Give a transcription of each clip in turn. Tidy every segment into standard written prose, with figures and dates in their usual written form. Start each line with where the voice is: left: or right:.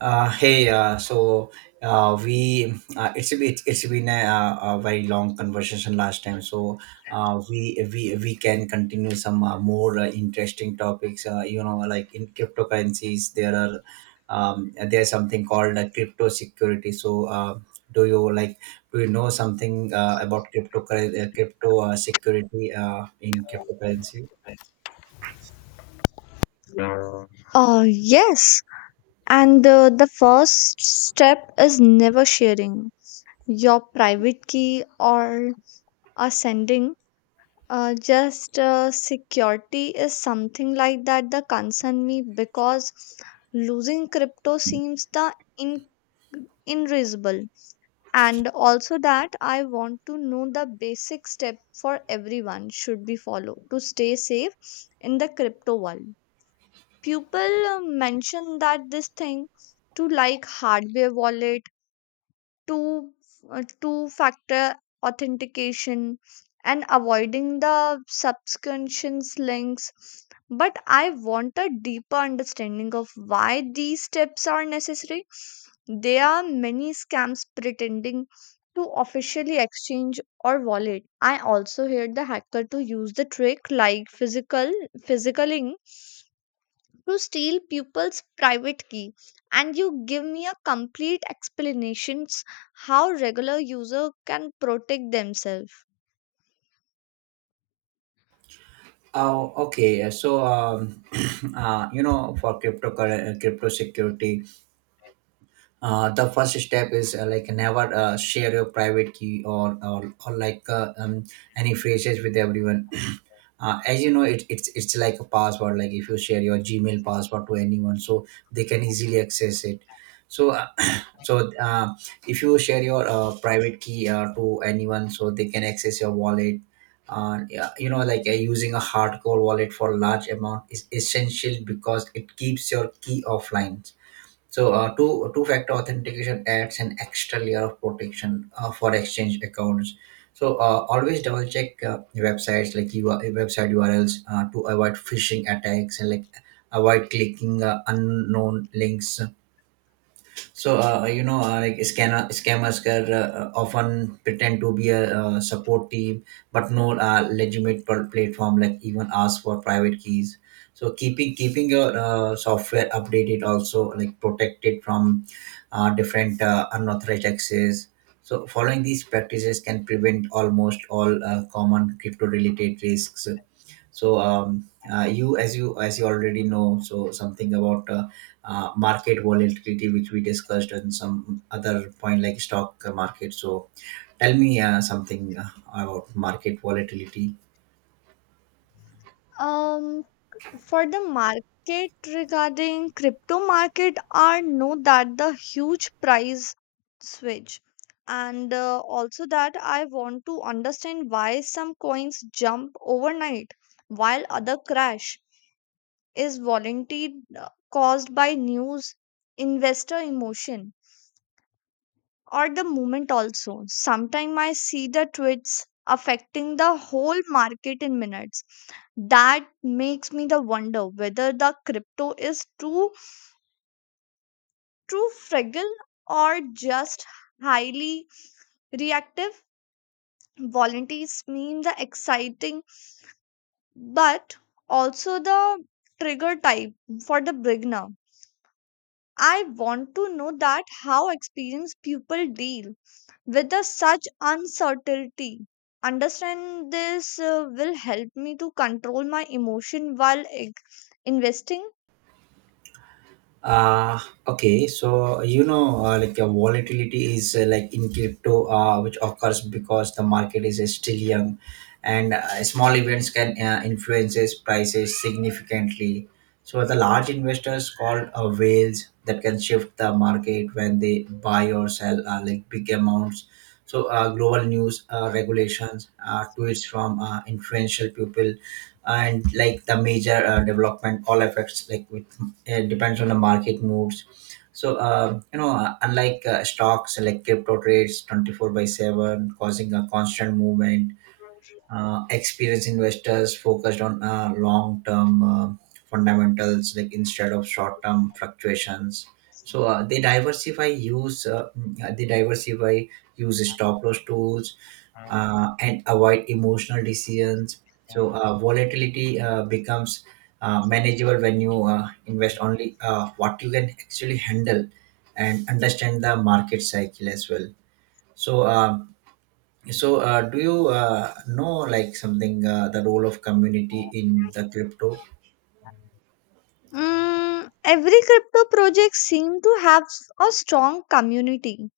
right: Hey, so we it's been a very long conversation last time. So we can continue some more interesting topics. You know, like in cryptocurrencies, there's something called crypto security. So do you like do you know something about crypto security in cryptocurrency?
left: Yes, and the first step is never sharing your private key or sending. Just security is something like that concern me because losing crypto seems the in irreversible. And also that I want to know the basic step for everyone should be followed to stay safe in the crypto world. People mention that this thing to like hardware wallet, 2, two factor authentication and avoiding the subscriptions links, but I want a deeper understanding of why these steps are necessary. There are many scams pretending to officially exchange or wallet. I also heard the hacker to use the trick like physical physicalling to steal people's private key, and you give me a complete explanations how regular user can protect themselves.
right: Oh, okay. So, you know, for crypto security, the first step is like never share your private key or like any phrases with everyone. As you know, it's like a password, like if you share your Gmail password to anyone, so they can easily access it. So so uh, if you share your private key to anyone, so they can access your wallet. Yeah, you know, like using a hardcore wallet for large amount is essential because it keeps your key offline. So two factor authentication adds an extra layer of protection for exchange accounts. So always double check websites, like you website URLs to avoid phishing attacks, and like avoid clicking unknown links. So you know, like scanner scammers can often pretend to be a support team, but no legitimate platform, like, even ask for private keys. So keeping your software updated also, like, protected from different unauthorized access. So following these practices can prevent almost all common crypto related risks. So you already know, so something about market volatility, which we discussed on some other point, like stock market. So tell me something about market volatility.
left: Um, for the market, regarding crypto market, I know that the huge price switch, and also that I want to understand why some coins jump overnight while other crash. Is volatility uh, caused by news, investor emotion, or the movement also? Sometimes I see the tweets affecting the whole market in minutes. That makes me the wonder whether the crypto is too fragile or just highly reactive. Volunteers mean the exciting, but also the trigger type for the beginner. I want to know that how experienced people deal with the such uncertainty. Understand this will help me to control my emotion while investing.
right: Uh, okay, so you know, like volatility is like in crypto, which occurs because the market is still young, and small events can influences prices significantly. So the large investors, called whales, that can shift the market when they buy or sell like big amounts. So global news, regulations, tweets from influential people, and like the major development all affects, like with it, depends on the market moods. So you know, unlike stocks, like crypto trades 24 by 7, causing a constant movement. Experienced investors focused on long term fundamentals, like instead of short term fluctuations. So they diversify, use stop loss tools and avoid emotional decisions. So volatility becomes manageable when you invest only what you can actually handle, and understand the market cycle as well. So uh, so, uh, do you know, like, something the role of community in the crypto?
left: Mm, every crypto project seem to have a strong community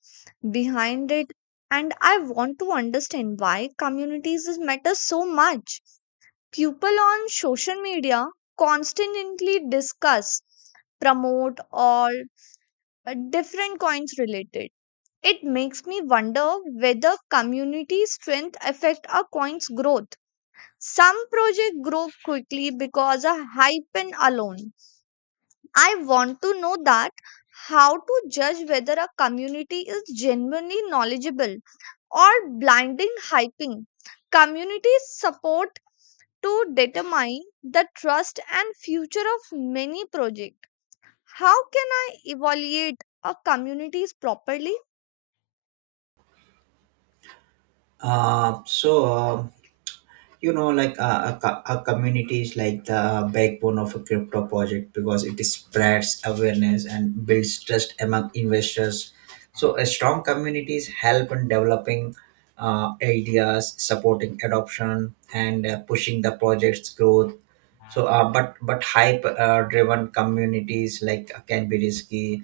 left: behind it, and I want to understand why communities is matter so much. People on social media constantly discuss, promote, or different coins related. It makes me wonder whether community strength affect a coin's growth. Some projects grow quickly because of hype and alone. I want to know that how to judge whether a community is genuinely knowledgeable or blinding hyping. Community support to determine the trust and future of many projects. How can I evaluate a communities properly?
right: So, you know, like a community is like the backbone of a crypto project because it spreads awareness and builds trust among investors. So a strong communities help in developing ideas, supporting adoption, and pushing the project's growth. So but hype driven communities, like, can be risky,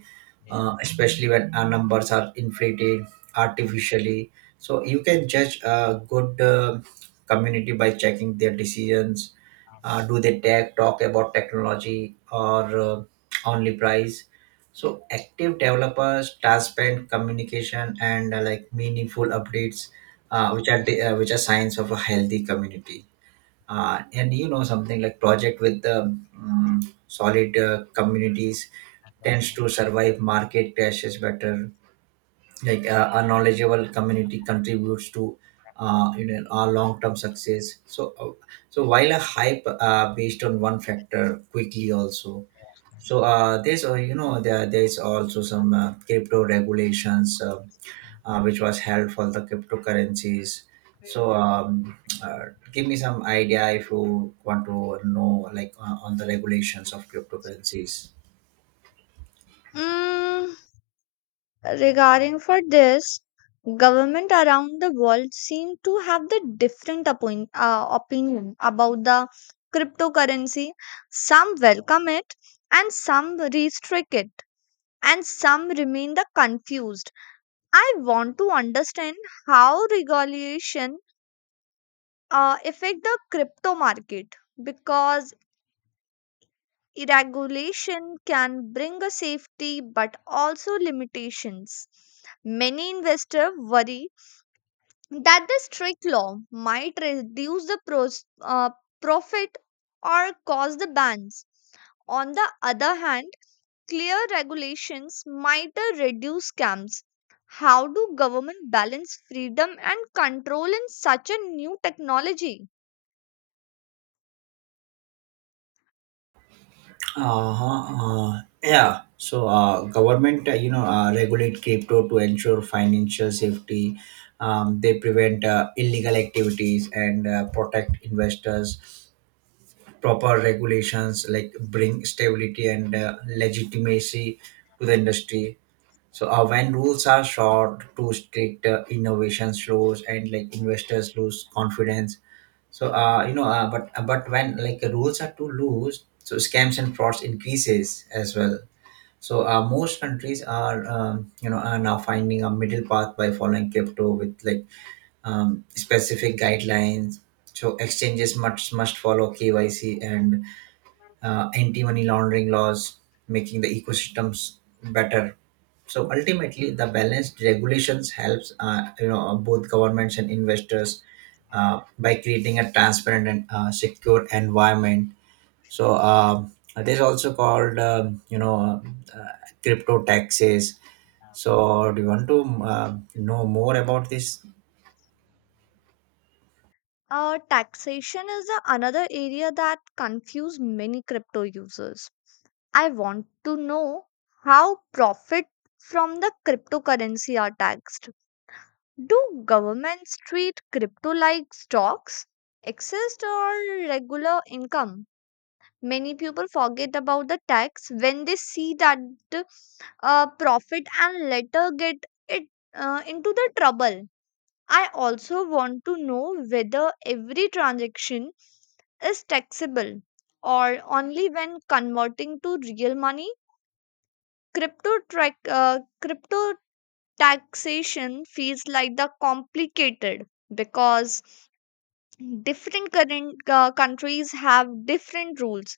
right: especially when our numbers are inflated artificially. So you can judge a good community by checking their decisions. Do they talk about technology or only price? So active developers, transparent communication, and like meaningful updates, which are signs of a healthy community. And you know something, like project with the um, solid communities tends to survive market crashes better. Like a knowledgeable community contributes to you know our long-term success. So so while a hype based on one factor quickly also. So there's you know there there's also some crypto regulations which was held for the cryptocurrencies. So, give me some idea if you want to know, like on the regulations of cryptocurrencies.
left: Mm, regarding for this, government around the world seem to have the different appoint, opinion about the cryptocurrency. Some welcome it, and some restrict it, and some remain the confused. I want to understand how regulation affect the crypto market, because regulation can bring a safety but also limitations. Many investors worry that the strict law might reduce the pros, profit, or cause the bans. On the other hand, clear regulations might reduce scams. How do government balance freedom and control in such a new technology?
right: Uh-huh. Yeah. So, government, you know, regulate crypto to ensure financial safety. They prevent illegal activities and protect investors. Proper regulations, like, bring stability and legitimacy to the industry. So when rules are short, too strict, innovation slows, and like investors lose confidence. So you know, but when, like, rules are too loose, so scams and frauds increases as well. So most countries are you know are now finding a middle path by following crypto with, like, specific guidelines. So exchanges must follow KYC and anti-money laundering laws, making the ecosystems better. So ultimately, the balanced regulations helps you know both governments and investors by creating a transparent and secure environment. So this also called, you know, uh, crypto taxes. So do you want to know more about this?
left: Taxation is the another area that confuse many crypto users. I want to know how profit from the cryptocurrency are taxed. Do governments treat crypto like stocks, exist, or regular income? Many people forget about the tax when they see that profit and later get it into the trouble. I also want to know whether every transaction is taxable or only when converting to real money. Crypto track, crypto taxation feels like the complicated because different current, countries have different rules.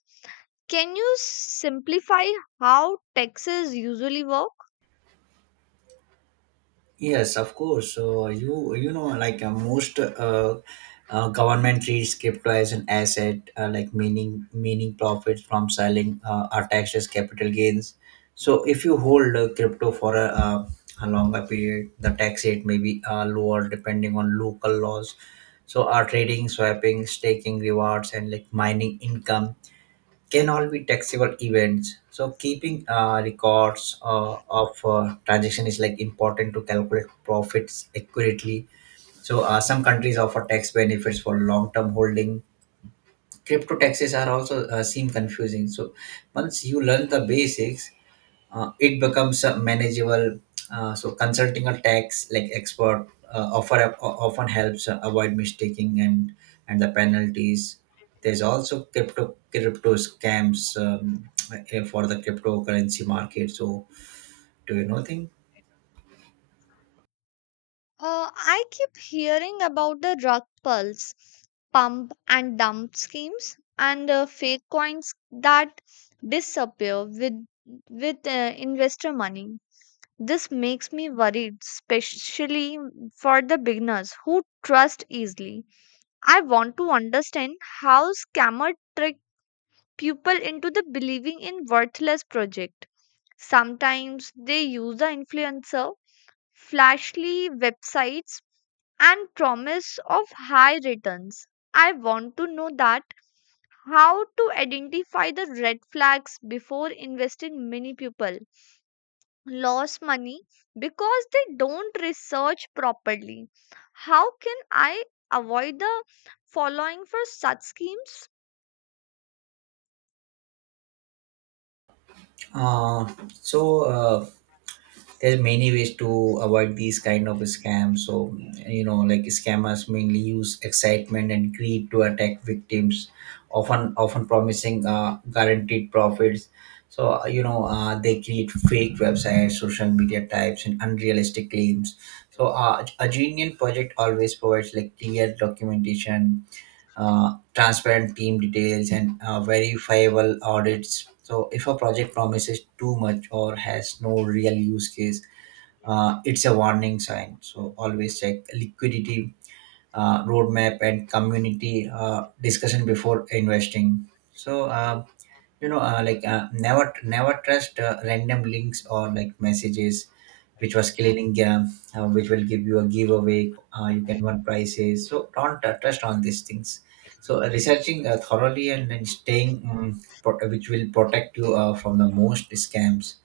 left: Can you simplify how taxes usually work?
right: Yes, of course. So you know, like most government treats crypto as an asset, like meaning profits from selling are taxed as capital gains. So if you hold crypto for a longer period, the tax rate may be lower depending on local laws. So our trading, swapping, staking rewards, and, like, mining income can all be taxable events. So keeping records of transaction is, like, important to calculate profits accurately. So some countries offer tax benefits for long-term holding. Crypto taxes are also seem confusing. So once you learn the basics, it becomes manageable. So consulting a tax, like, expert offer often helps avoid mistaking and the penalties. There's also crypto scams, for the cryptocurrency market. So do you know thing?
left: uh, I keep hearing about the rug pulls, pump and dump schemes, and fake coins that disappear with investor money. This makes me worried, especially for the beginners who trust easily. I want to understand how scammer trick people into the believing in worthless project. Sometimes they use the influencer, flashy websites, and promise of high returns. I want to know that how to identify the red flags before investing many people. Lost money because they don't research properly. How can I avoid the following for such schemes?
right: Uh, so. There's many ways to avoid these kind of scams. So you know, like, scammers mainly use excitement and greed to attack victims, often promising guaranteed profits. So you know, they create fake websites, social media types, and unrealistic claims. So a genuine project always provides, like, clear documentation, transparent team details, and verifiable audits. So if a project promises too much or has no real use case, it's a warning sign. So always check liquidity, roadmap, and community discussion before investing. So you know, like never trust random links or, like, messages which was killing which will give you a giveaway. You can win prices. So don't trust on these things. So researching thoroughly, and then which will protect you from the most scams.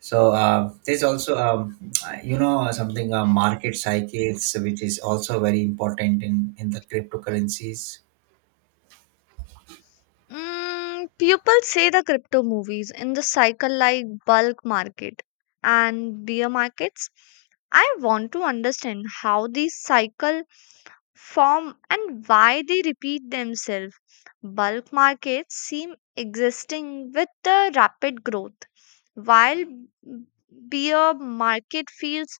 right: So there's also, you know something, market cycles, which is also very important in the cryptocurrencies.
left: Mm, people say the crypto movies in the cycle like bulk market and bear markets. I want to understand how these cycle form and why they repeat themselves. Bulk markets seem existing with the rapid growth, while bear market feels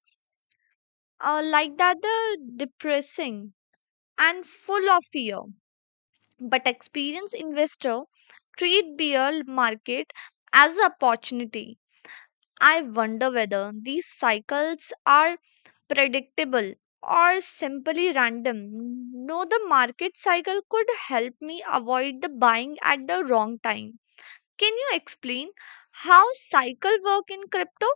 left: like that the depressing and full of fear, but experienced investor treat bear market as an opportunity. I wonder whether these cycles are predictable or simply random. No, the market cycle could help me avoid the buying at the wrong time. Can you explain how cycle work in crypto?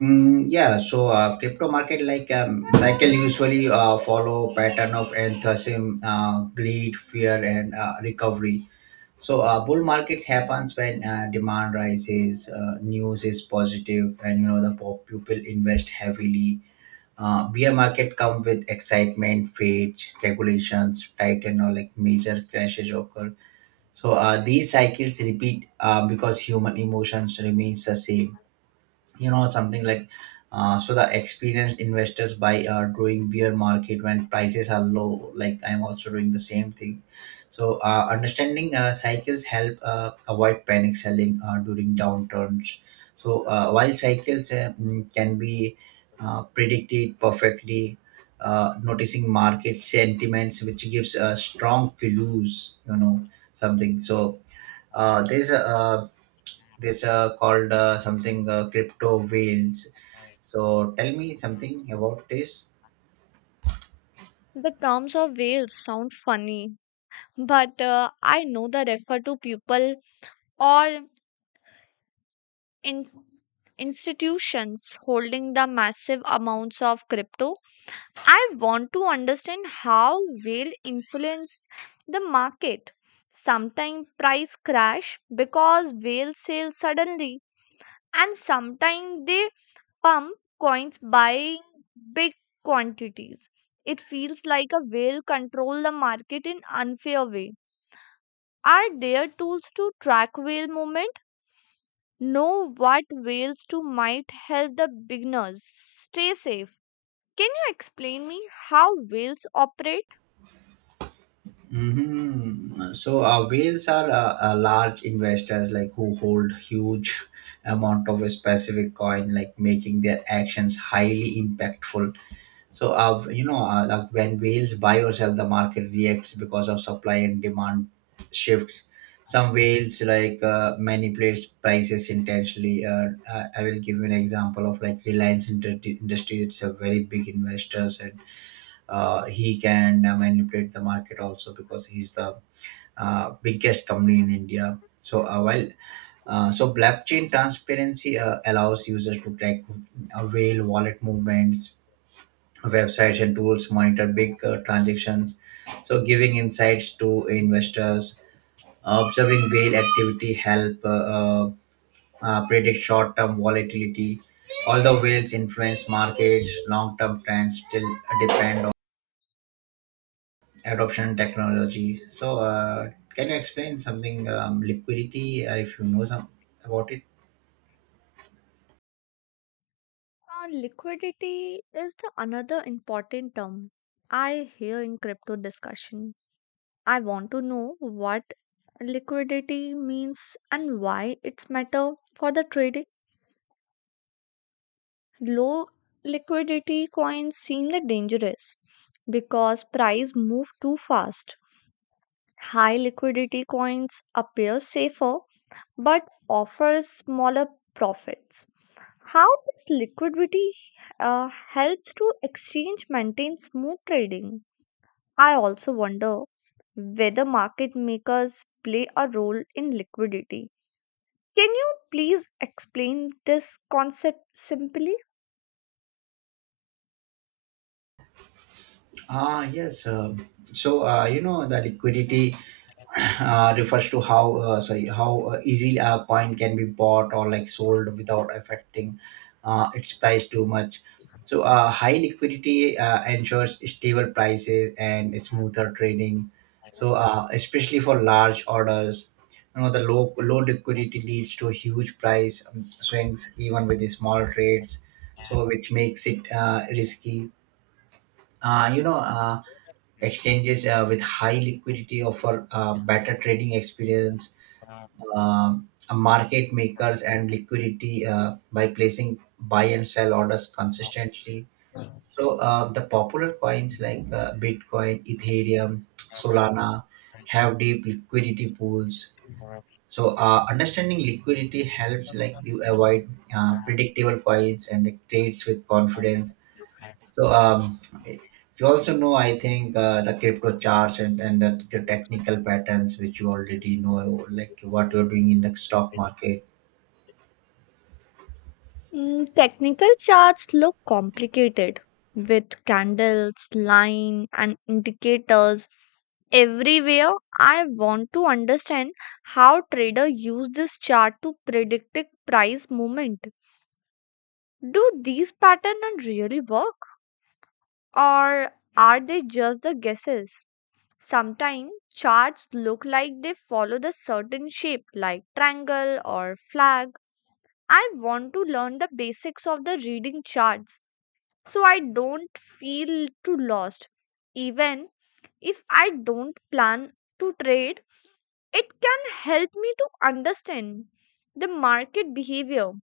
right: Mm, yeah, so crypto market, like, cycle usually follow pattern of enthusiasm, greed, fear, and recovery. So bull market happens when demand rises, news is positive, and you know the pop people invest heavily. Beer market come with excitement, fate, regulations, tight, and all, like, major crashes occur. So these cycles repeat because human emotions remains the same, you know something, like, so the experienced investors buy during bear market when prices are low, like I'm also doing the same thing. So understanding cycles help avoid panic selling during downturns. So while cycles can be predicted perfectly, noticing market sentiments, which gives a strong clues, you know something. So there's a this called something, crypto whales. So tell me something about this.
left: The terms of whales sound funny, but I know they refer to people or in institutions holding the massive amounts of crypto. I want to understand how whale influence the market. Sometimes price crash because whale sell suddenly, and sometimes they pump coins buying big quantities. It feels like a whale control the market in unfair way. Are there tools to track whale movement? Know what whales to might help the beginners. Stay safe. Can you explain me how whales operate?
right: Hmm. So whales are large investors, like, who hold huge amount of a specific coin, like making their actions highly impactful. So, you know, like when whales buy or sell, the market reacts because of supply and demand shifts. Some whales, like, manipulate prices intentionally. I will give you an example of, like, Reliance Industry. It's a very big investor, and he can manipulate the market also because he's the biggest company in India. So, while so blockchain transparency allows users to track whale wallet movements. Websites and tools monitor big transactions, so giving insights to investors. Observing whale activity help predict short-term volatility. Although whales influence markets, long-term trends still depend on adoption and technology. So can you explain something, liquidity, if you know some about it?
left: Liquidity is the another important term I hear in crypto discussion. I want to know what liquidity means and why it's matter for the trading. Low liquidity coins seem the dangerous because price move too fast. High liquidity coins appear safer but offer smaller profits. How does liquidity helps to exchange maintain smooth trading? I also wonder whether market makers play a role in liquidity. Can you please explain this concept simply?
right: Ah, yes. So you know the liquidity refers to how sorry how easily a coin can be bought or, like, sold without affecting its price too much. High liquidity ensures stable prices and smoother trading. Especially for large orders, you know the low liquidity leads to huge price swings even with the small trades. So which makes it risky. Uh, you know. Uh, Exchanges with high liquidity offer better trading experience. Market makers and liquidity by placing buy and sell orders consistently. The popular coins like Bitcoin, Ethereum, Solana have deep liquidity pools. Understanding liquidity helps like you avoid predictable coins and trades with confidence so you also know, I think the crypto charts and the technical patterns which you already know, like what you're doing in the stock market.
left: Mm, technical charts look complicated with candles, line, and indicators everywhere. I want to understand how trader use this chart to predict a price movement. Do these patterns really work, or are they just the guesses? Sometimes charts look like they follow the certain shape, like triangle or flag. I want to learn the basics of the reading charts so I don't feel too lost. Even if I don't plan to trade, it can help me to understand the market behavior.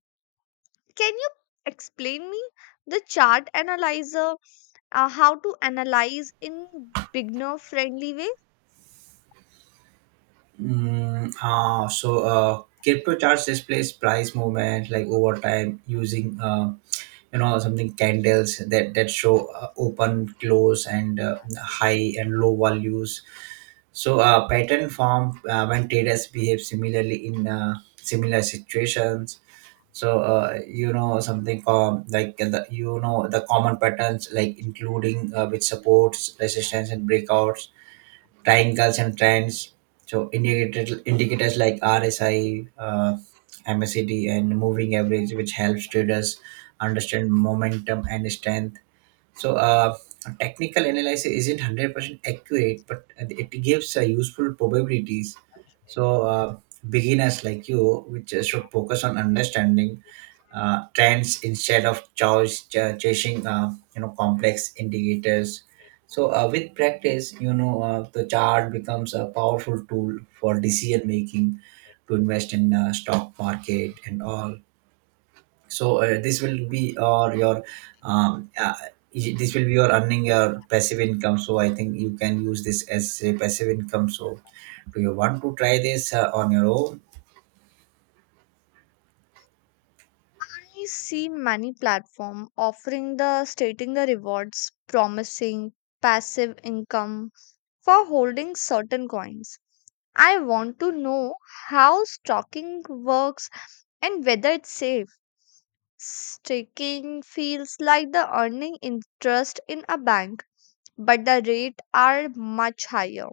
left: Can you explain me the chart analyzer, how to analyze in beginner friendly way?
right: Crypto charts displays price movement like over time using you know something candles that show open, close, and high and low values. Pattern form when traders behave similarly in similar situations so you know something the, you know the common patterns like including which supports resistance and breakouts, triangles and trends, so indicated indicators like RSI, MACD and moving average which helps traders understand momentum and strength. so uh, a technical analysis isn't 100% accurate, but it gives useful probabilities. So uh, Beginners like you, which should focus on understanding trends instead of chasing you know complex indicators. With practice, you know the chart becomes a powerful tool for decision making to invest in stock market and all. So this will be or your um, uh, this will be your earning your passive income, so I think you can use this as a passive income. So do you want to try this on your own?
left: I see many platform offering the stating the rewards, promising passive income for holding certain coins. I want to know how stocking works and whether it's safe. Staking feels like the earning interest in a bank, but the rate are much higher.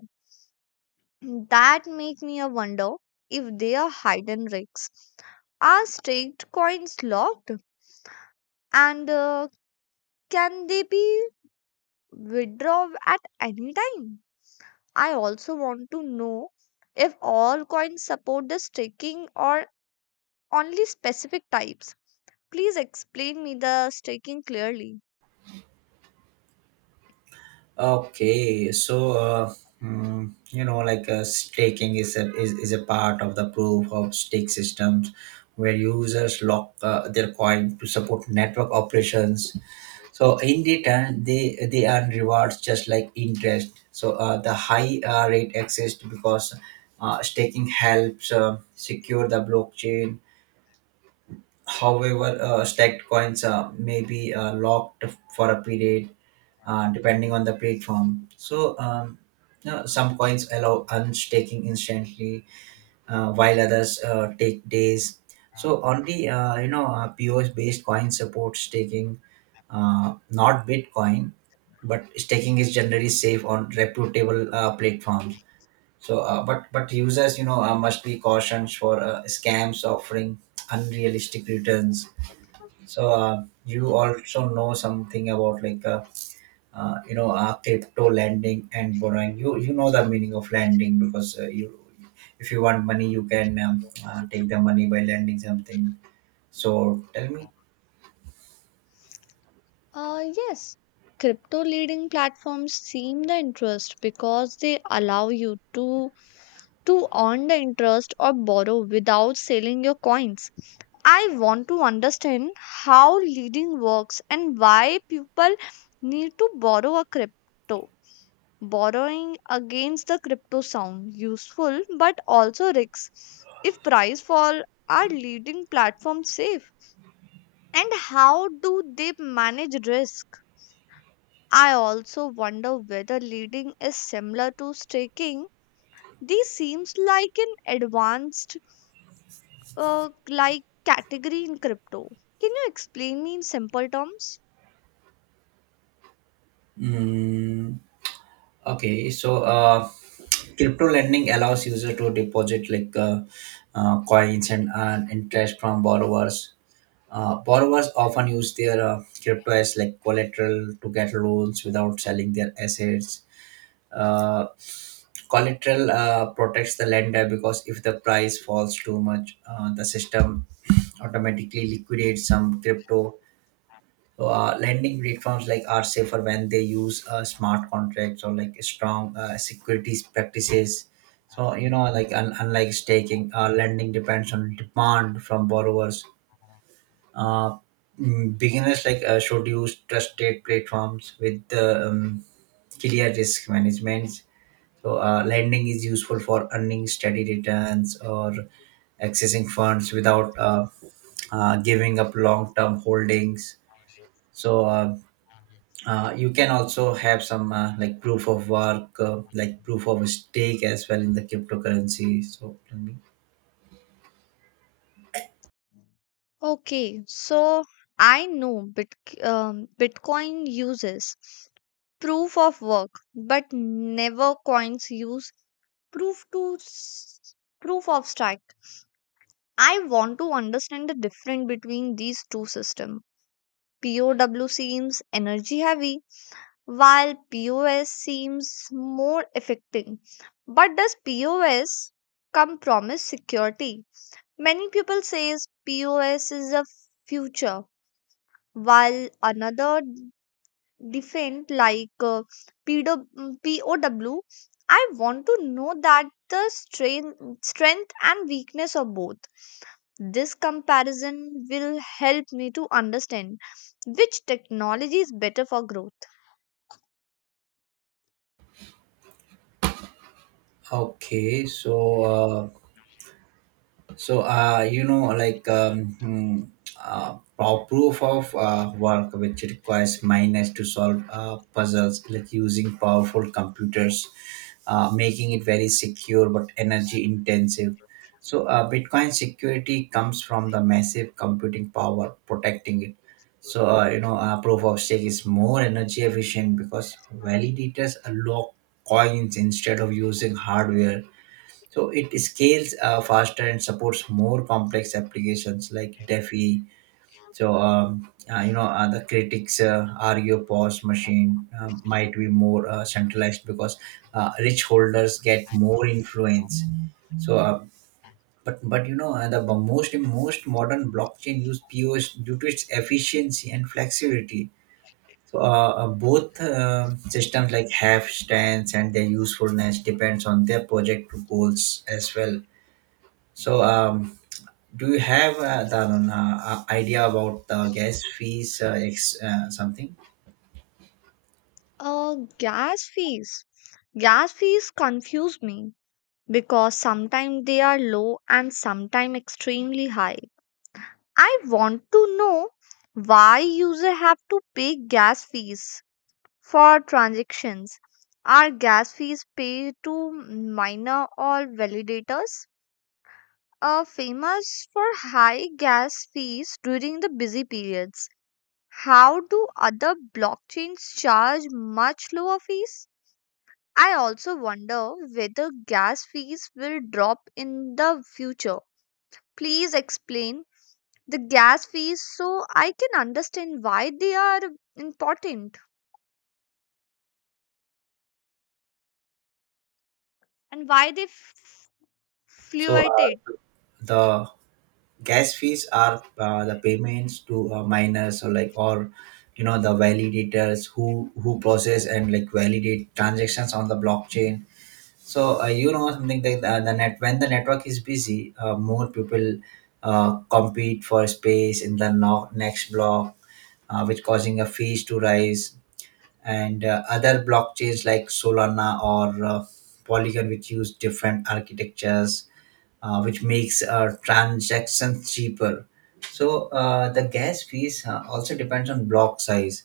left: That make me a wonder if they are hidden risks. Are staked coins locked, and can they be withdrawn at any time? I also want to know if all coins support the staking or only specific types. Please explain me the staking clearly.
right: Okay, so you know, like staking is is a part of the proof of stake systems, where users lock their coin to support network operations. So in return, they earn rewards just like interest. The high rate exists because staking helps secure the blockchain. However, stacked coins may be locked for a period depending on the platform. So, you know, some coins allow unstaking instantly, while others take days. So, only you know POS-based coin supports staking, not Bitcoin, but staking is generally safe on reputable platforms. So, but users, you know, must be cautioned for scams offering unrealistic returns. So you also know something about like you know crypto lending and borrowing. You know the meaning of lending because you, if you want money, you can take the money by lending something. So tell me.
left: Yes, crypto leading platforms seem the interest because they allow you to earn the interest or borrow without selling your coins. I want to understand how leading works and why people need to borrow a crypto. Borrowing against the crypto sound useful, but also risks if price fall. Are leading platforms safe, and how do they manage risk? I also wonder whether leading is similar to staking. This seems like an advanced like category in crypto. Can you explain me in simple terms?
right: Mm, okay, so crypto lending allows user to deposit like coins and earn interest from borrowers. Borrowers often use their crypto as like collateral to get loans without selling their assets. Uh, Collateral protects the lender because if the price falls too much, the system automatically liquidates some crypto. So, lending platforms like are safer when they use smart contracts or like strong securities practices. So you know, like unlike staking, lending depends on demand from borrowers. Uh, Beginners like should use trusted platforms with the clear risk management. So lending is useful for earning steady returns or accessing funds without giving up long-term holdings. So you can also have some like proof of work, like proof of stake as well in the cryptocurrency. So tell me.
left: Okay, so I know Bitcoin uses proof of work, but never coins use proof to s- proof of stake. I want to understand the difference between these two systems. POW seems energy heavy, while POS seems more effective. But does POS come promise security? Many people says POS is a future, while another different like PW, want to know that the strength and weakness of both. This comparison will help me to understand which technology is better for growth.
right: Okay, uh, So you know, like proof of work, which requires miners to solve puzzles, like using powerful computers, making it very secure but energy intensive. So, Bitcoin security comes from the massive computing power protecting it. So, you know, proof of stake is more energy efficient because validators lock coins instead of using hardware, so it scales faster and supports more complex applications like DeFi. So you know the critics argue POS machine might be more centralized because rich holders get more influence. So but you know the most modern blockchain use POS due to its efficiency and flexibility. So both systems like have stance and their usefulness depends on their project goals as well. So, do you have the idea about the gas fees, something?
left: Gas fees. Gas fees confuse me because sometimes they are low and sometimes extremely high. I want to know why users have to pay gas fees for transactions. Are gas fees paid to miner or validators? Are famous for high gas fees during the busy periods. How do other blockchains charge much lower fees? I also wonder whether gas fees will drop in the future. Please explain the gas fees so I can understand why they are important and why they
right: So,
left: fluctuated.
right: the gas fees are the payments to miners or like or you know the validators who process and like validate transactions on the blockchain. So you know something like the net when the network is busy, more people compete for space in the next block, which causing a fees to rise, and other blockchains like Solana or Polygon, which use different architectures, which makes transactions cheaper. So the gas fees also depends on block size,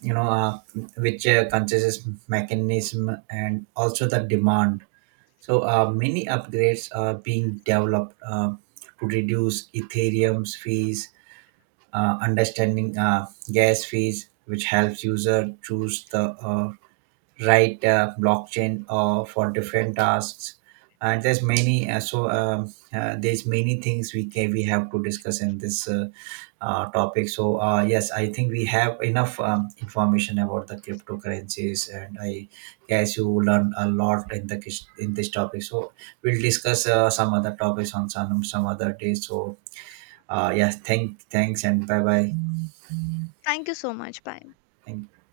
right: you know, which considers mechanism and also the demand. So many upgrades are being developed to reduce Ethereum's fees. Understanding gas fees, which helps user choose the right blockchain for different tasks. And there's many there's many things we have to discuss in this topic. So yes, I think we have enough information about the cryptocurrencies, and I guess you learn a lot in the in this topic. So we'll discuss some other topics on some other day. So yes, thanks and bye bye.
left: Thank you so much, bye.
right: Thank.